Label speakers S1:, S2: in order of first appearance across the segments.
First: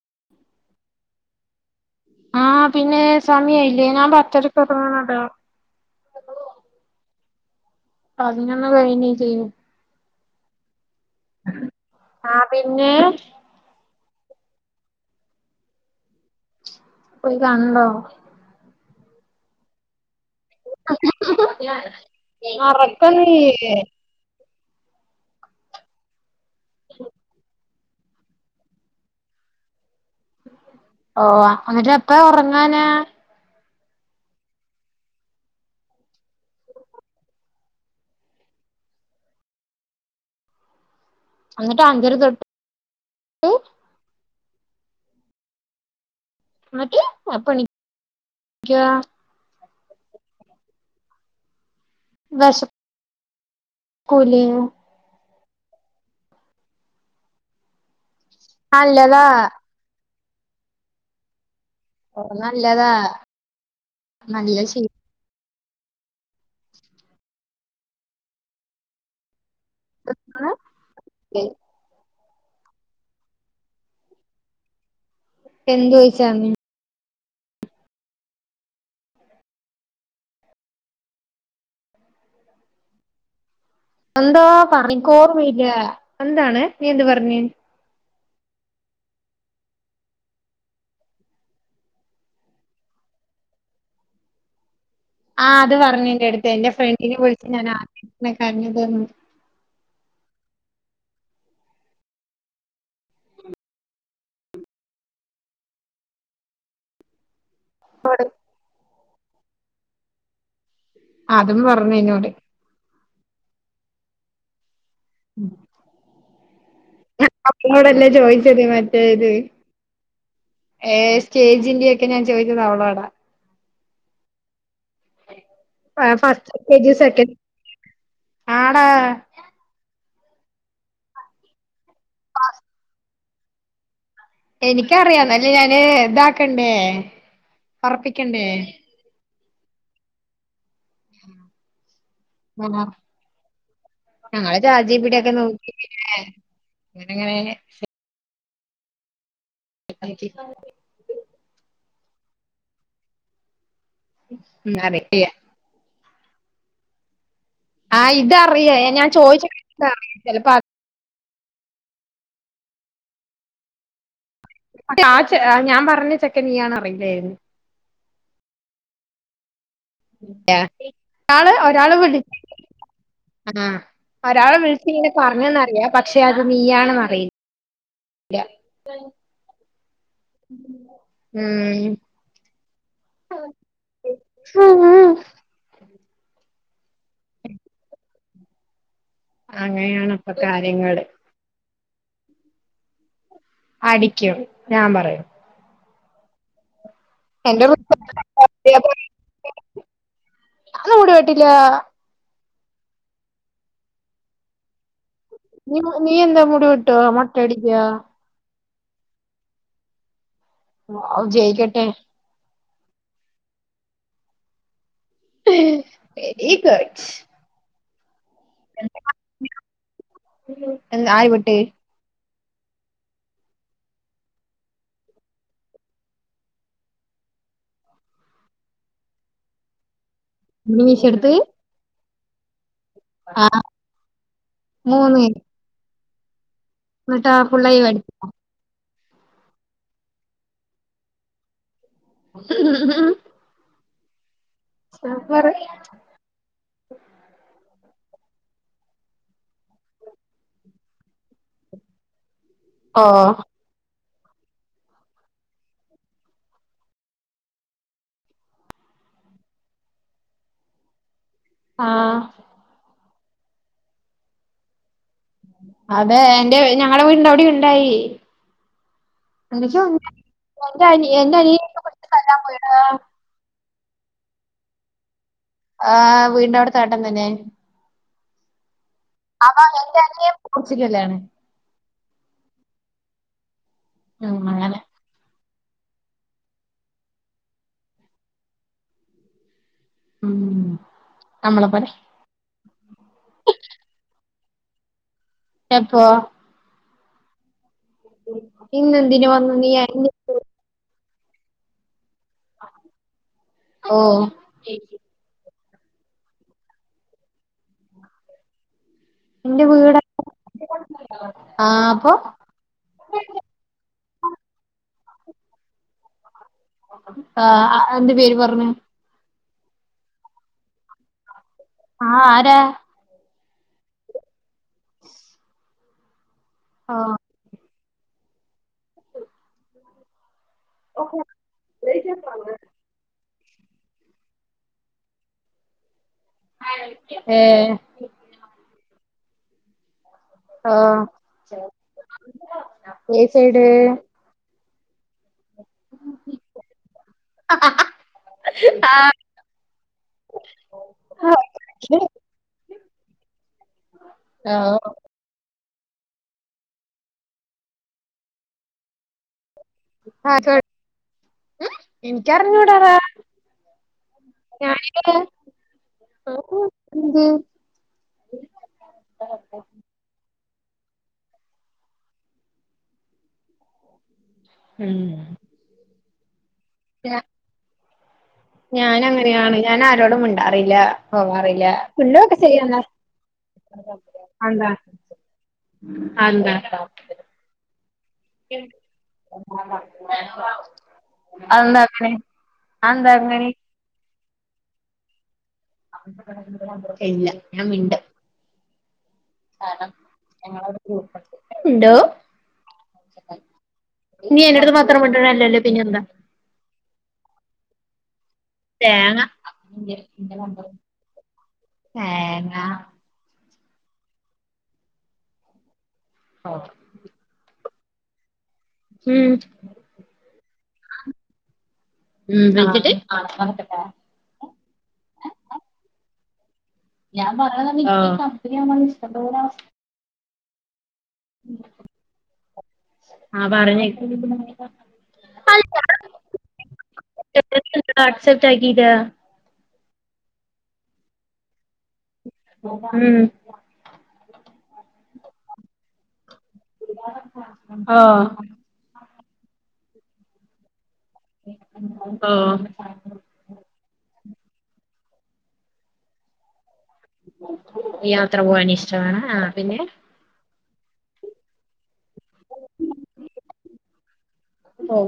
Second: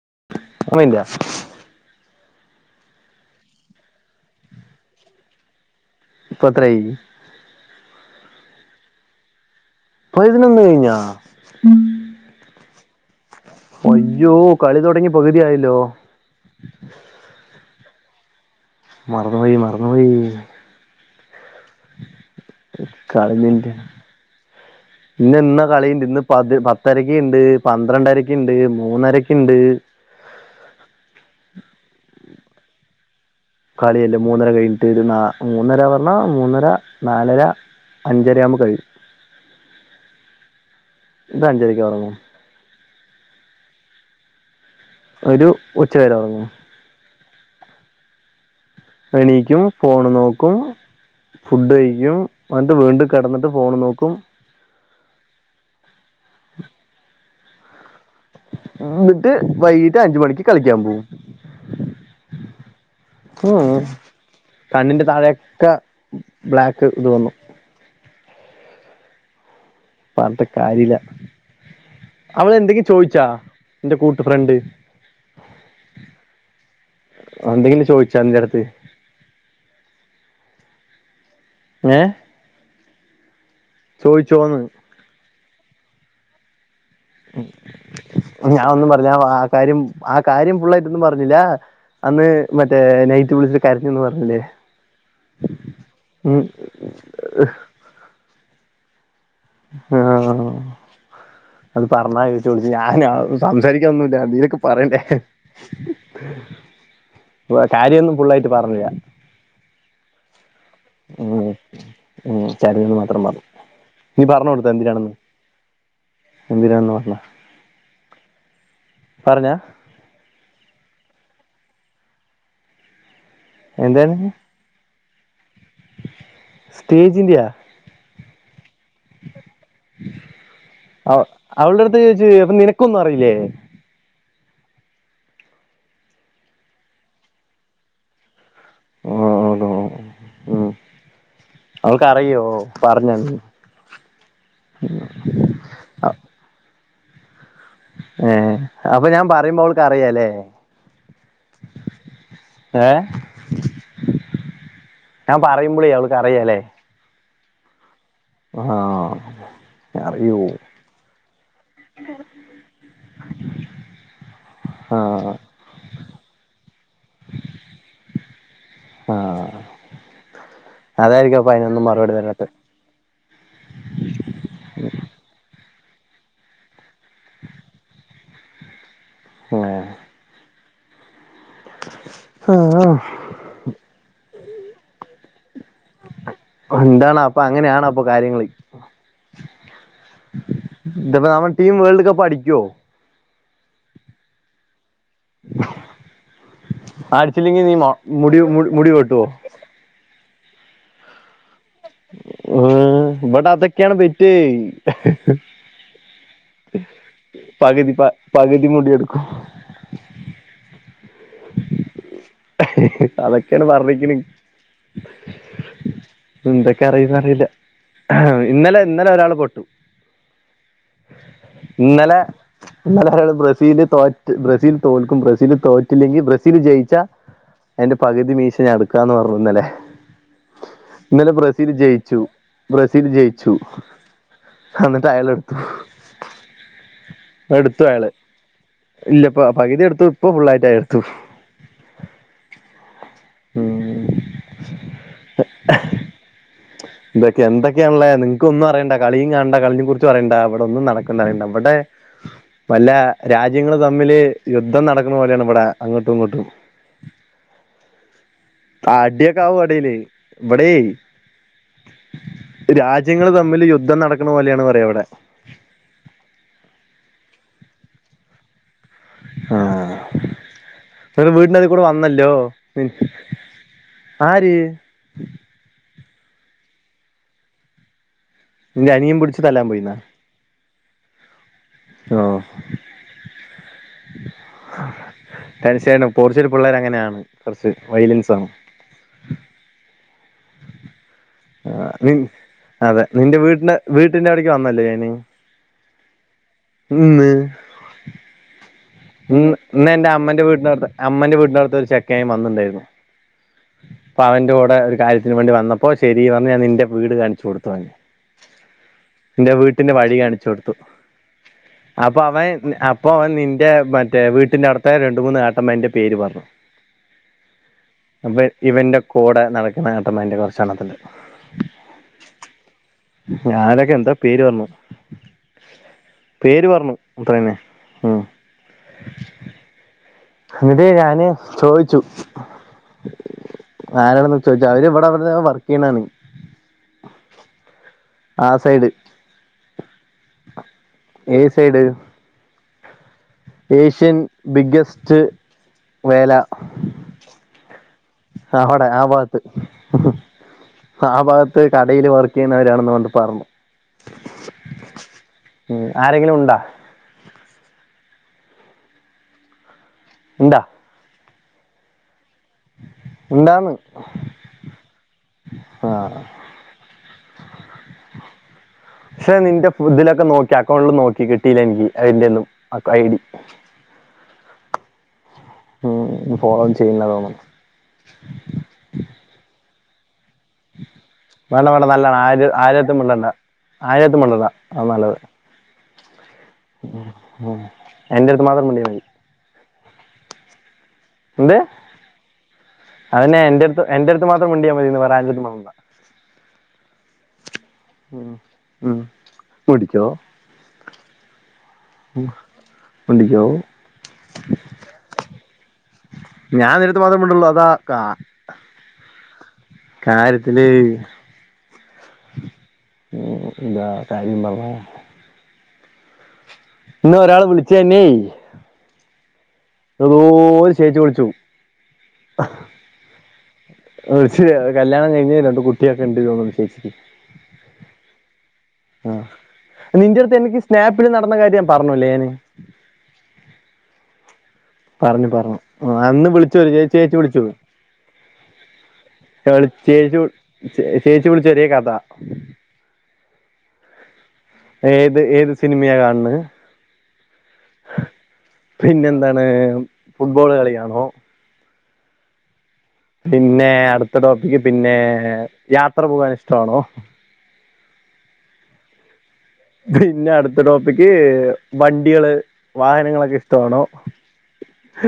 S1: [inaudible]
S2: ആഹ് പിന്നെ സമയായില്ലേ ഞാൻ പത്തരക്ക് ഉറങ്ങാനതല്ലേ
S1: ഇപ്പൊത്രായി
S2: പതിനൊന്ന് കഴിഞ്ഞ ചെയ്യു
S1: പതിനൊന്ന് കഴിഞ്ഞ
S2: ആഹ് പിന്നെ
S1: അയ്യോ കളി തുടങ്ങി പകുതിയായല്ലോ
S2: പോയി കണ്ടോ
S1: മറന്ന്പോയി മറന്നു പോയി
S2: ഉറക്കൊനുല്ലേ
S1: ഇന്ന ഇന്ന കളിണ്ട് ഇന്ന് പത് പത്തരക്ക്ണ്ട് പന്ത്രണ്ടരക്ക്ണ്ട് മൂന്നരക്ക്ണ്ട്
S2: ഓ എന്നിട്ട് എപ്പ ഉറങ്ങാനാ
S1: കളിയല്ലേ മൂന്നര കഴിഞ്ഞിട്ട് ഒരു നാ മൂന്നര പറഞ്ഞ മൂന്നര നാലര അഞ്ചരാമ്പം കഴിയും ഇത് അഞ്ചരക്ക്
S2: എന്നിട്ട്
S1: ഉറങ്ങും
S2: അഞ്ചര തൊട്ട്
S1: ഒരു ഉച്ച വരെ ഉറങ്ങും.
S2: എന്നിട്ട് ആപ്പണി
S1: എണീക്കും ഫോണ് നോക്കും ഫുഡ് കഴി ക്കും എന്നിട്ട് വീണ്ടും കിടന്നിട്ട് ഫോൺ നോക്കും
S2: വിശക്കൂലേ
S1: [unintelligible]
S2: നല്ലതാ
S1: എന്നിട്ട് വൈകിട്ട് അഞ്ചുമണിക്ക് കളിക്കാൻ പോവും
S2: നല്ലതാ
S1: ഉം
S2: നല്ല ശീലാണ്
S1: കണ്ണിന്റെ താഴെ ക്കെ ബ്ലാക്ക് ഇത് വന്നു പറഞ്ഞിട്ട് കാരില്ല്യ അവളെന്തെങ്കിം ചോയിച്ചാ ന്റെ കൂട്ടു ഫ്രണ്ട്
S2: എന്ത് ചോയിച്ചാന്ന്
S1: എന്തെങ്കിലും ചോയിച്ചാ ന്റെ അടുത്ത് ഏ
S2: എന്തോ
S1: ചോയിച്ചോന്ന്
S2: പറഞ്ഞി ന്ക്ക് ഓർമ്മയില്ല എന്താണ് നീ എന്ത് പറഞ്ഞ്
S1: ഞാനൊന്നും പറഞ്ഞില്ല ആ കാര്യം ആ കാര്യം ഫുള്ളായിട്ടൊന്നും പറഞ്ഞില്ല അന്ന് മറ്റേ നൈറ്റ് വിളിച്ചിട്ട് കരഞ്ഞെന്ന് പറഞ്ഞില്ലേ
S2: ആഹ് അത്
S1: ഉം
S2: പറഞ്ഞെന്റെടുത്ത് എന്റെ ഫ്രണ്ടിനെ വിളിച്ച് ഞാൻ ആദ്യായിട്ടാണ് കരഞ്ഞത് എന്ന്
S1: ആഹ് അത് പറഞ്ഞാട്ടു വിളിച്ചു ഞാൻ സംസാരിക്കാ ഒന്നുമില്ല എന്തേലുവൊക്കെ പറയണ്ടേ കാര്യമൊന്നും ഫുള്ളായിട്ട് പറഞ്ഞില്ല ഉം
S2: അതും പറഞ്ഞ് എന്നോട്
S1: ഉം ശെരീന്ന് മാത്രം പറഞ്ഞു നീ പറഞ്ഞു കൊടു എന്തിനാണെന്ന് പറഞ്ഞ
S2: ങ്ങോടല്ലേ ചോയിച്ചത് മ
S1: പറഞ്ഞാ
S2: ഏത് സ്റ്റേജിന്റെയൊക്കെ ഞാൻ ചോദിച്ചത് അവളോടാ
S1: എന്താണ്
S2: ആ ഫസ്റ്റ് കെ ജി സെക്കന്റ്‌
S1: സ്റ്റേജിന്റെയാ
S2: ആടാ
S1: അവളെടുത്ത് ചോയ്ച്ച് അപ്പൊ നിനക്കൊന്നും അറിയില്ലേ
S2: എനിക്കറിയാം എന്നാലും ഞാന് ഇതാക്കണ്ടേ ഒറപ്പിക്കണ്ടേ
S1: ഓ മ് അവൾക്കറിയോ
S2: ആ
S1: പറഞ്ഞെന്ന്
S2: ഞങ്ങള് ചാറ്റ് ജി പി റ്റി ഒക്കെ നോക്കി ഇങ്ങനെ അങ്ങനങ്ങനെ സെറ്റ്
S1: ഏ അപ്പൊ ഞാൻ പറയുമ്പോ അവൾക്ക് അറിയാല്ലേ ഏഹ്
S2: മ് അറിയാം
S1: അറിയാല്ലേ
S2: ആ ഇതറിയാം ഞാൻ ചോദിച്ചുട്ടുള്ളോണ്ട്
S1: അറിയോ
S2: ചെലപ്പോ അത്
S1: [inaudible] ആഹ്
S2: ആ ഞാൻ പറഞ്ഞ ചെക്കൻ നീ ആണെന്ന് അറിയില്ലാരുന്നു
S1: ആഹ് അതായിരിക്കും അപ്പൊ
S2: ഒരാള്
S1: അതിനൊന്നും
S2: ഒരാള്
S1: മറുപടി
S2: വിളിച്
S1: തരാത്ത
S2: ആ ഒരാള് വിളിച്ച് ഇങ്ങനെ പറഞ്ഞേന്നറിയാം പക്ഷെ അത് നീയിണെന്ന് അറിയില്ല ഇല്ല മ്ഹ്
S1: ആ
S2: ഉം
S1: എന്താണ് അപ്പൊ അങ്ങനെയാണ് അപ്പൊ കാര്യങ്ങള്
S2: അങ്ങനെയാണപ്പൊ കാര്യങ്ങള്
S1: ഇതിപ്പോ നമ്മൾ ടീം വേൾഡ് കപ്പ് അടിക്കുവോ
S2: അടിക്കും ഞാൻ പറയും
S1: അടിച്ചില്ലെങ്കി
S2: എന്റെ
S1: നീ മ മുടി മുടി വെട്ടുവോ
S2: ഞാനൊന്നും മുടി വെട്ടില്ല
S1: മ്മ് ബടതൊക്കെയാണ് ബെറ്റ്
S2: നി നീയെന്നാ മുടിവെട്ടുവോ മൊട്ട അടിക്യോ
S1: ഇതിരിമുടിയെടുക്കും
S2: വാഔ ജയ്ക്കട്ടെ
S1: അതൊക്കെയാണ് പറഞ്ഞിക്ക്ന്
S2: വെരി
S1: എന്തൊക്കെ
S2: ഗുഡ്
S1: അറിയുംന്നറിയില്ല ഇന്നലെ ഇന്നലെ ഒരാൾ പെട്ടു
S2: എന്താ ആര് വെട്ട്
S1: ഇന്നലെ ഇന്നലൊരാള് ബ്രസീല് തോറ്റ് ബ്രസീൽ തോൽക്കും ബ്രസീല് തോറ്റ് റ്റില്ലെങ്കി ബ്രസീൽ ജയിച്ച എന്റെ പകുതി മീശ ഞാനെടുക്കാന്ന് പറഞ്ഞുന്നല്ലേ
S2: നീ മീശ
S1: ഇന്നലെ
S2: എടുത്ത്
S1: ബ്രസീൽ ജയിച്ചു ബ്രസീൽ
S2: ആ
S1: ജയിച്ചു അന്നട്ട് അയാളെട്ത്തു
S2: എന്നിട്ട ഫുള്ളായി വടിചിലേ
S1: ഇല്ല പ്പ പകുതി എടുത്തു ഇപ്പൊ ഫുള്ളായിട്ടായി എടുത്തു ഉം
S2: ആ പറ
S1: ണല്ലേ നിങ്ങകൊന്നു അറിയണ്ട കളിയും കാണണ്ട കളിനേ കുറിച്ചും അറിയണ്ട ഇവടെ ഒന്നും നടക്ക്ണറിയണ്ട ഇവ്ടെ വല്ല
S2: ഓ
S1: രാജ്യങ്ങള് തമ്മില് യുദ്ധം നടക്ക്ണ പോലേണ് ഇവടെ അങ്ങട്ടും ഇങ്ങട്ടും അടിയൊക്കാവും എടേല് ഇവിടേ
S2: ആ
S1: രാജ്യങ്ങൾ തമ്മിൽ യുദ്ധം നടക്ക്ണ പോലേണ് പറയാ ഇവടെ
S2: അതെ എൻ്റെ ഞങ്ങടെ വീടിന്റെ അവിടെയുണ്ടായി
S1: ആ
S2: [unintelligible] എൻ്റെ
S1: നിങ്ങടെ വീടിനതി
S2: അനിയൻ
S1: കൂടെ
S2: ഒക്കെ
S1: വന്നല്ലോ ആര്
S2: ആ വീടിന്റെ അവിടത്തൊ എട്ടൻ തന്നെ
S1: നിന്റെ അനിയൻ പിടിച്ച്
S2: ആ
S1: തല്ലാൻ പോയിന്നാ
S2: മകന്റ് എന്റെ പോർച്ചിക്കല്ലാണ്
S1: ഓ...
S2: ഉം അങ്ങനെ
S1: ഡനസായി പോറച്ചരു പിള്ളേർ അങ്ങനെയാണ് കുറച്ച് വയലിൻസണ്
S2: ഉം നമ്മളെ
S1: ആ
S2: പോലെ
S1: നി അതെ നിന്റെ വീട്ടിന്റെ വീട്ടിന്റെ അവിടേക്ക് വന്നല്ലേ ഞാന്
S2: എപ്പ
S1: ഇന്ന്
S2: ഉം
S1: ഇ ഇന്ന് എന്റെ അമ്മന്റെ വീട്ടിനടുത്ത് അമ്മന്റെ വീട്ടിനടുത്ത് ഒരു ചെക്കായയും വന്നിണ്ടായിരുന്നു
S2: ഓ
S1: അപ്പൊ അവന്റെ കൂടെ ഒരു കാര്യത്തിന് വേണ്ടി വന്ന പ്പൊ ശരിന്ന് പറഞ്ഞ് ഞാൻ നിന്റെ വീട് കാണിച്ചു കൊടുത്തു നിന്റെ
S2: എന്റെ
S1: വീട്ടിന്റെ
S2: വീട്
S1: വഴി കാണിച്ചു കൊടുത്തു അപ്പൊ അവൻ അപ്പൊ അവൻ നിന്റെ മ റ്റേ വീട്ടിന്റെ അടുത്തത്തെ രണ്ടു മൂന്ന് എട്ടമ്മാരന്റെ പേര് പറഞ്ഞു
S2: ആ ആ എന്ത് പേര്
S1: അപ്പ
S2: പറഞ്ഞു
S1: ഇവന്റക്കെ കൂടെ നടക്കുന്ന ഏട്ടൻ്റെ അതിന്റെ കുറച്ചെണ്ണത്തിൻ്റെ
S2: ആ ആരാ
S1: ഞാനൊക്കെ എന്തോ പേര് പറഞ്ഞു പേര് പറഞ്ഞു
S2: ഓ
S1: അത്രേന്നെ ഉം എന്നിട്ടേ ഞാന് ചോദിച്ചു ആരണ് ചോദിച്ച അവര് ഇവിടെ വർക്ക് ചെയ്യണാണ്
S2: ഏ
S1: ആ സൈഡ് ഏ സൈഡ്
S2: ആഹ്
S1: ഏഷ്യൻ ബിഗ് അവിടെ ആ ഭാഗത്ത് ആ ഭാഗത്ത് കടെല് വർക്ക് ചെയ്യുന്നവരാണെന്ന് പറഞ്ഞു
S2: ആഹ്
S1: ഉം ആരെങ്കിലും ഉണ്ടോ
S2: ആഹ്
S1: ഉണ്ടാ
S2: എനിക്കറിഞ്ഞൂടാതാ
S1: ഉണ്ടാന്ന് ആ
S2: ഞാനിങ്ങനെ
S1: പക്ഷെ നിന്റെ ഇതിലൊക്കെ നോക്ക അക്കൗണ്ടിൽ നോക്കി കിട്ടില്ല എനിക്ക് അതിന്റെ
S2: ഉം
S1: ഫോളോ
S2: ഞ
S1: ചെയ്യുന്നതോന്നു
S2: ഞാൻ അങ്ങനെയാണ് ഞാൻ ആരോടും മി അറിയില്ല ഓ അറില്ല ഫുള്ളൊക്കെ ചെയ്യന്നാ
S1: ആയിരിടത്തും മിണ്ടണ്ട അതാ നല്ലത്
S2: അത് എന്താ
S1: എൻ്റെ അടുത്ത് മാത്രം മിണ്ടിയാ മതി
S2: അത് എന്താ അങ്ങനെ
S1: അതിന് എന്റ അടുത്ത് എന്റെ അടുത്ത് മാത്രം മുണ്ടിയാൽ മതിയന്ന് വേറെ ആരോടും മിണ്ടണ്ട
S2: ഇല്ല ഞാൻ മിണ്ടും
S1: ഉം. ഉം. മുടിക്കോ
S2: മിണ്ടോ
S1: മിണ്ടിക്കൊ
S2: നീ എന്റെ അടുത്ത് മാത്രം മിണ്ടുന്നേ അല്ലല്ലേ പിന്നെ എന്താ
S1: ഞാൻ നിന്റെ അടുത്ത് മാത്രം മിണ്ട്ള്ളു അതാ കാ
S2: തേങ്ങ
S1: കാര്യത്തില്
S2: ഏഹ് എന്ന
S1: [inaudible]
S2: ഓ
S1: ഇന്ന് ഒരാള വിളിച്ചേനീ
S2: ഉം
S1: ചേച്ചി വിളിച്ചു
S2: ഉം വിളിച്ചിട്ട്
S1: ച്ച് കല്യാണം കഴിഞ്ഞ രണ്ട കുട്ടിയൊക്കെ ഉണ്ട് [inaudible]
S2: ഞാൻ പറഞ്ഞത എനിക്ക് കമ്പനിമ്മ ഇഷ്ട
S1: ആ
S2: ഒ [inaudible] ര അവസ്ഥ
S1: നിന്റെ അടുത്ത് എനിക്ക് സ്നാപ്പിൽ നടന്ന കാര്യം ഞാൻ പറഞ്ഞുല്ലേ ഞാന്
S2: ആ പറഞ്ഞേ
S1: പറഞ്ഞു പറഞ്ഞു ആ അന്ന് വിളിച്ച ഒരു ചേച്ചിയെവിളിച്ചുത്
S2: [inaudible]
S1: ചേച്ചി ചേച്ചി വിളിച്ച ചെറിയ ക
S2: ഉം
S1: ഏത് ഏത് സിനിമയാ കാണണ്
S2: ഓ
S1: പിന്നെ എന്താണ് ഫുട്ബോൾ കളിയാണോ
S2: ഓ
S1: പിന്നെ അടുത്ത ടോപ്പിക്ക് പിന്നെ യാത്ര പോകൻ ഇഷ്ടമാണോ
S2: യാത്ര പോവാൻ ഇഷ്ട്ടാണ്
S1: പിന്നെ അടുത്ത ടോപ്പിക്ക് വണ്ടി കള് വാഹനങ്ങളൊക്കെ ഇഷ്ടമാണോ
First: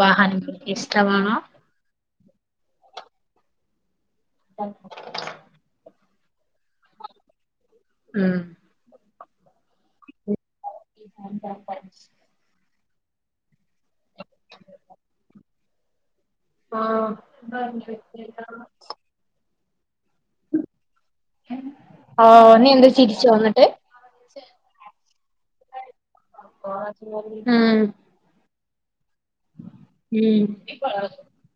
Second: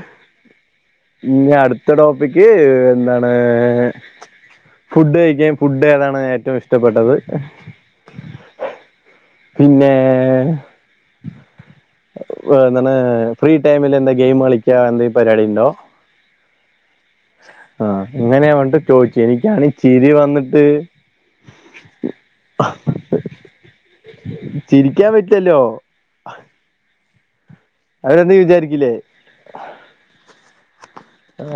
S2: വാഹനങ്ങൾ ഇഷ്ടമാണ്
S1: ഇനി അടുത്ത ടോ പിക്ക്എന്താണ് ഫുഡ്കഴിക്ക ഫുഡ് ഏതാണ് ഏറ്റവും ഇഷ്ടപ്പെട്ടത്
S2: ഉം
S1: പിന്നെ
S2: [unintelligible]
S1: എന്തണ് ഫ്രീടൈമില് എന്ത ഗെയിം കളിക്കാ ന്ത പരിയാടി ഉണ്ടോ ആഹ ഇങ്ങനെയാ ണ്ട് ചോദിച്ചു എനിക്കാണ് ചിരി വന്നിട്ട്
S2: ആ ഓ നീ എന്താ ചിരിച്ചോ എന്നിട്ട്
S1: ചിരിക്കാൻ പറ്റല്ലോ
S2: ഉം
S1: അവരൊന്ന വിചാരിക്കില്ലേ
S2: ഉം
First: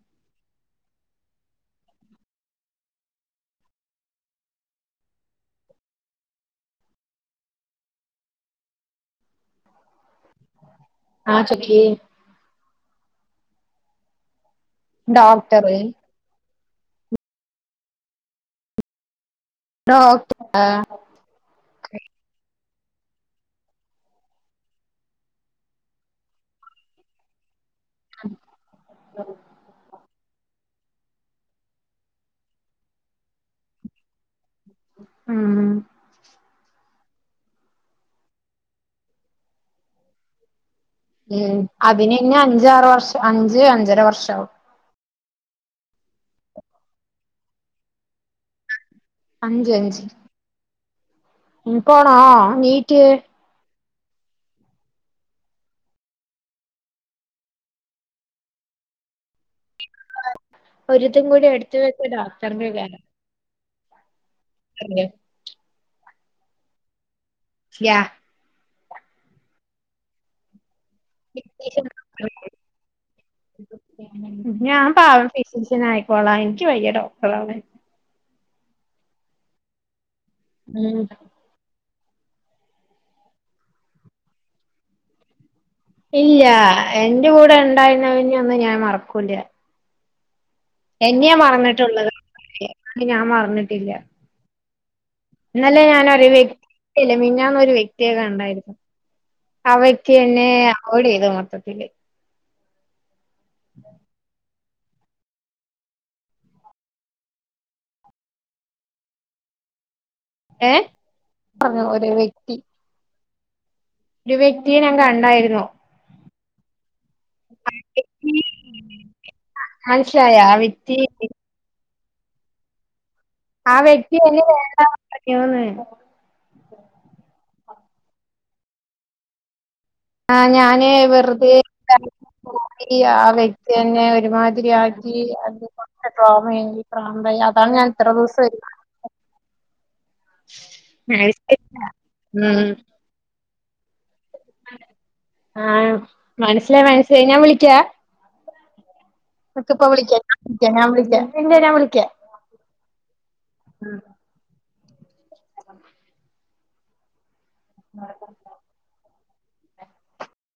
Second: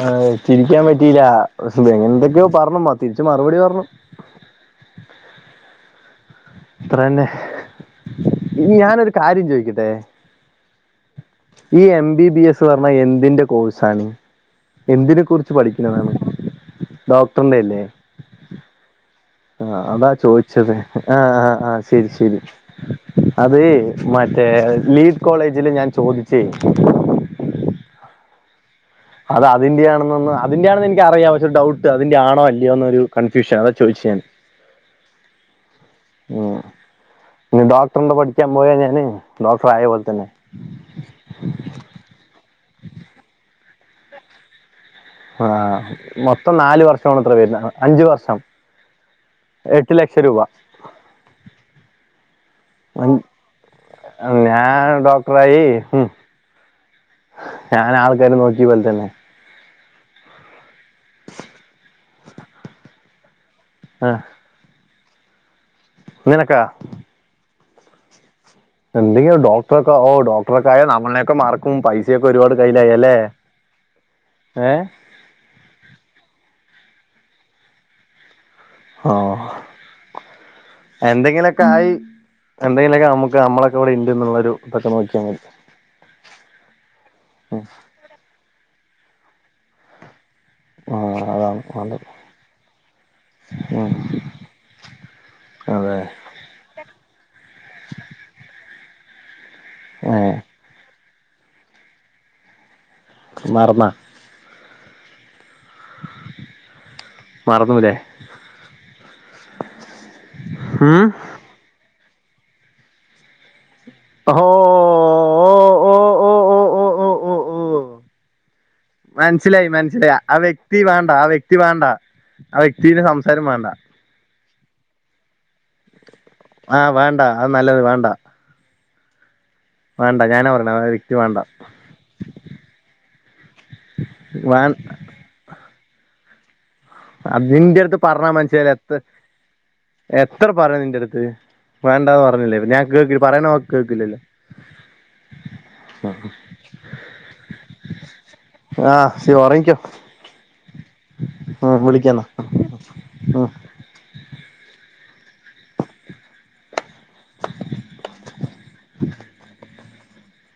S1: ആ ചിരിക്കാൻ പറ്റിയില്ല എങ്ങനെ എന്തൊക്കെയോ പറഞ്ഞ തിരിച്ച മറുപടി പറഞ്ഞു ഇത്രന്നെ ഞാനരു കാര്യം ചോയ്ക്കട്ടെ
S2: ആ ചൊക്കി
S1: ഈ എം ബി ബി എസ് പറഞ്ഞ എന്തിന്റെ കോഴ്സാണ് എന്തിനെ കുറിച്ച്
S2: ഡോക്ടറ്
S1: പഠിക്കണതാണ് ഡോക്ടറിന്റെ അല്ലേ ആഹ അതാ
S2: ഡോക്ട
S1: ചോദിച്ചത് ആഹ ആഹ ആഹ് ശരി ശരി അത് മറ്റേ ലീഡ് കോളേജില് ഞാൻ ചോദിച്ചേ
S2: ഉ
S1: അത് അതിന്റെയാണെന്നൊന്ന് അതിന്റെ ആണെന്ന് എനിക്കറാം പ ഒരു ഡൗട്ട് അതിന്റെ ആണോല്ലയോന്ന്കൺ്യൂഷൻ അത ചോദിച്ച ഞാൻ
S2: ഉം
S1: ഉ ഇ ഡോക്ടറിന്റെ പഠിക്കാൻ പോയ ഞാന് ഡോക്ടർ ആയ പോലെ തന്നെ
S2: ഉം അതിന്നെ അഞ്ചാറ് വർഷം അഞ്ച് അഞ്ചര വർഷ ആവും
S1: ആഹ മൊത്തം നാല വർഷ അത്ര വരുന്ന അഞ്ചു വർഷം എട്ട് ലക്ഷം രൂപ
S2: ഉ പോണ നീറ്റ്
S1: ഞാൻ ഡോക്ടറായി ഉ ഞാൻ ആൾക്കാര് നോക്കിയ പോലെ തന്നെ
S2: ഒരിതും കൂടി എടുത്ത വെക്ക ഡോക്ടറിന്റെ
S1: ആഹ
S2: [unintelligible]
S1: നിനക്ക
S2: യാ
S1: ന്തെയ്യ ഡോക്ടറൊക്കെ ഓ ഡോക്ടറൊ ക്കായ നമ്മളയൊക്കെ മറക്കും പൈസയൊക്കെ ഒരുപാട് കയ്യിലായല്ലേ
S2: ഞാൻ പാവം ഫിസീഷനായ്ക്കോളാ എനിക്ക് വയ്യ ഡോക്ടറാവാൻ.
S1: ആ
S2: ഉം
S1: എന്തെങ്കിലൊക്കൊയി എന്തെങ്കിലൊക്കെ നമ്മുക്ക് നമ്മളൊക്കെ ഇവിടെ ഇണ്ട്ന്നുള്ളൊരു ഇതൊക്കെ നോക്കിയാ മതി
S2: ഇല്ല്യ എന്റെ കൂടെ
S1: ഉം
S2: ഇണ്ടായിര്ന്നങ്ന്യൊന്നും ഞാൻ മറക്കൂല്യ
S1: ആ
S2: എന്നെയാ
S1: അതാണ് നല്ലത്
S2: മറന്നിട്ടുള്ളത് ഞാൻ മറന്നിട്ടില്ല
S1: ഉം
S2: ഇന്നലെ
S1: അതെ
S2: ഞാനൊര് വ്യക്തിയല്ല മിന്നാന്നൊരു വ്യക്തിയേ കണ്ടായിരുന്നു അവയ്ക്ക്
S1: ഏ
S2: എന്നെ അവോയ്ടെയ്ത മൊത്തത്തില്
S1: മറന്ന മറന്നൂലേ
S2: ഏ
S1: ഉം
S2: പറഞ്ഞരോ വ്യക്തി ഒരു
S1: ഓ
S2: വ്യക്തിയെ ഞാൻ കണ്ടായിരുന്നു
S1: ഓ ഓ ഓ
S2: ആ വെക്തി
S1: മന്സ്സിലായി മന്സ്സിലായി ആ വ്യക്തി വേണ്ട ആ വ്യക്തി വേണ്ട ആ വ്യക്തിനെ സം
S2: ആ വ്യക്തിെ എന്നെ വേണ്ട പറഞ്ഞൂന്ന്
S1: ആഹ വേണ്ട അത് നല്ലത് വേണ്ട വേണ്ട
S2: ആ
S1: ഞാനാ പറഞ്ഞെ ആ
S2: ഞാന്
S1: വ്യക്തി വേണ്ട
S2: വെറുതെ [unintelligible] പോയി ആ വ്യക്തി എന്നെ
S1: വേൻ
S2: ഒരുമാതിരിയാക്കി അത് കൊണ്ട് ഡ്രോമയങ്കി
S1: അതിന്റെടുത്ത് പറഞ്ഞാ മനുഷ്യനെത്ര എത്ര പറയുഞ്ഞു നിൻ്റടുത്ത്
S2: മനസ്സിലായില്ല.
S1: വേണ്ടാന്ന് പറഞ്ഞില്ലേ ഞാൻ കേക്ക് പറയണത് കേക്കില്ലല്ലോ
S2: ആ മനസിലായി മനസിലായി ഞാൻ വിളിക്ക
S1: ആഹ് ശരി
S2: നിക്ക്
S1: ഉറങ്ങിക്കോ
S2: ഇപ്പോ വിളിക്ക ഞാ വിളിക്ക ഞാൻ വിളിക്ക പിന്നെ ഞാൻ
S1: ഉം
S2: വിളിക്ക
S1: വിളിക്കാന്നാ [inaudible] [inaudible]
S2: [unintelligible]
S1: [inaudible]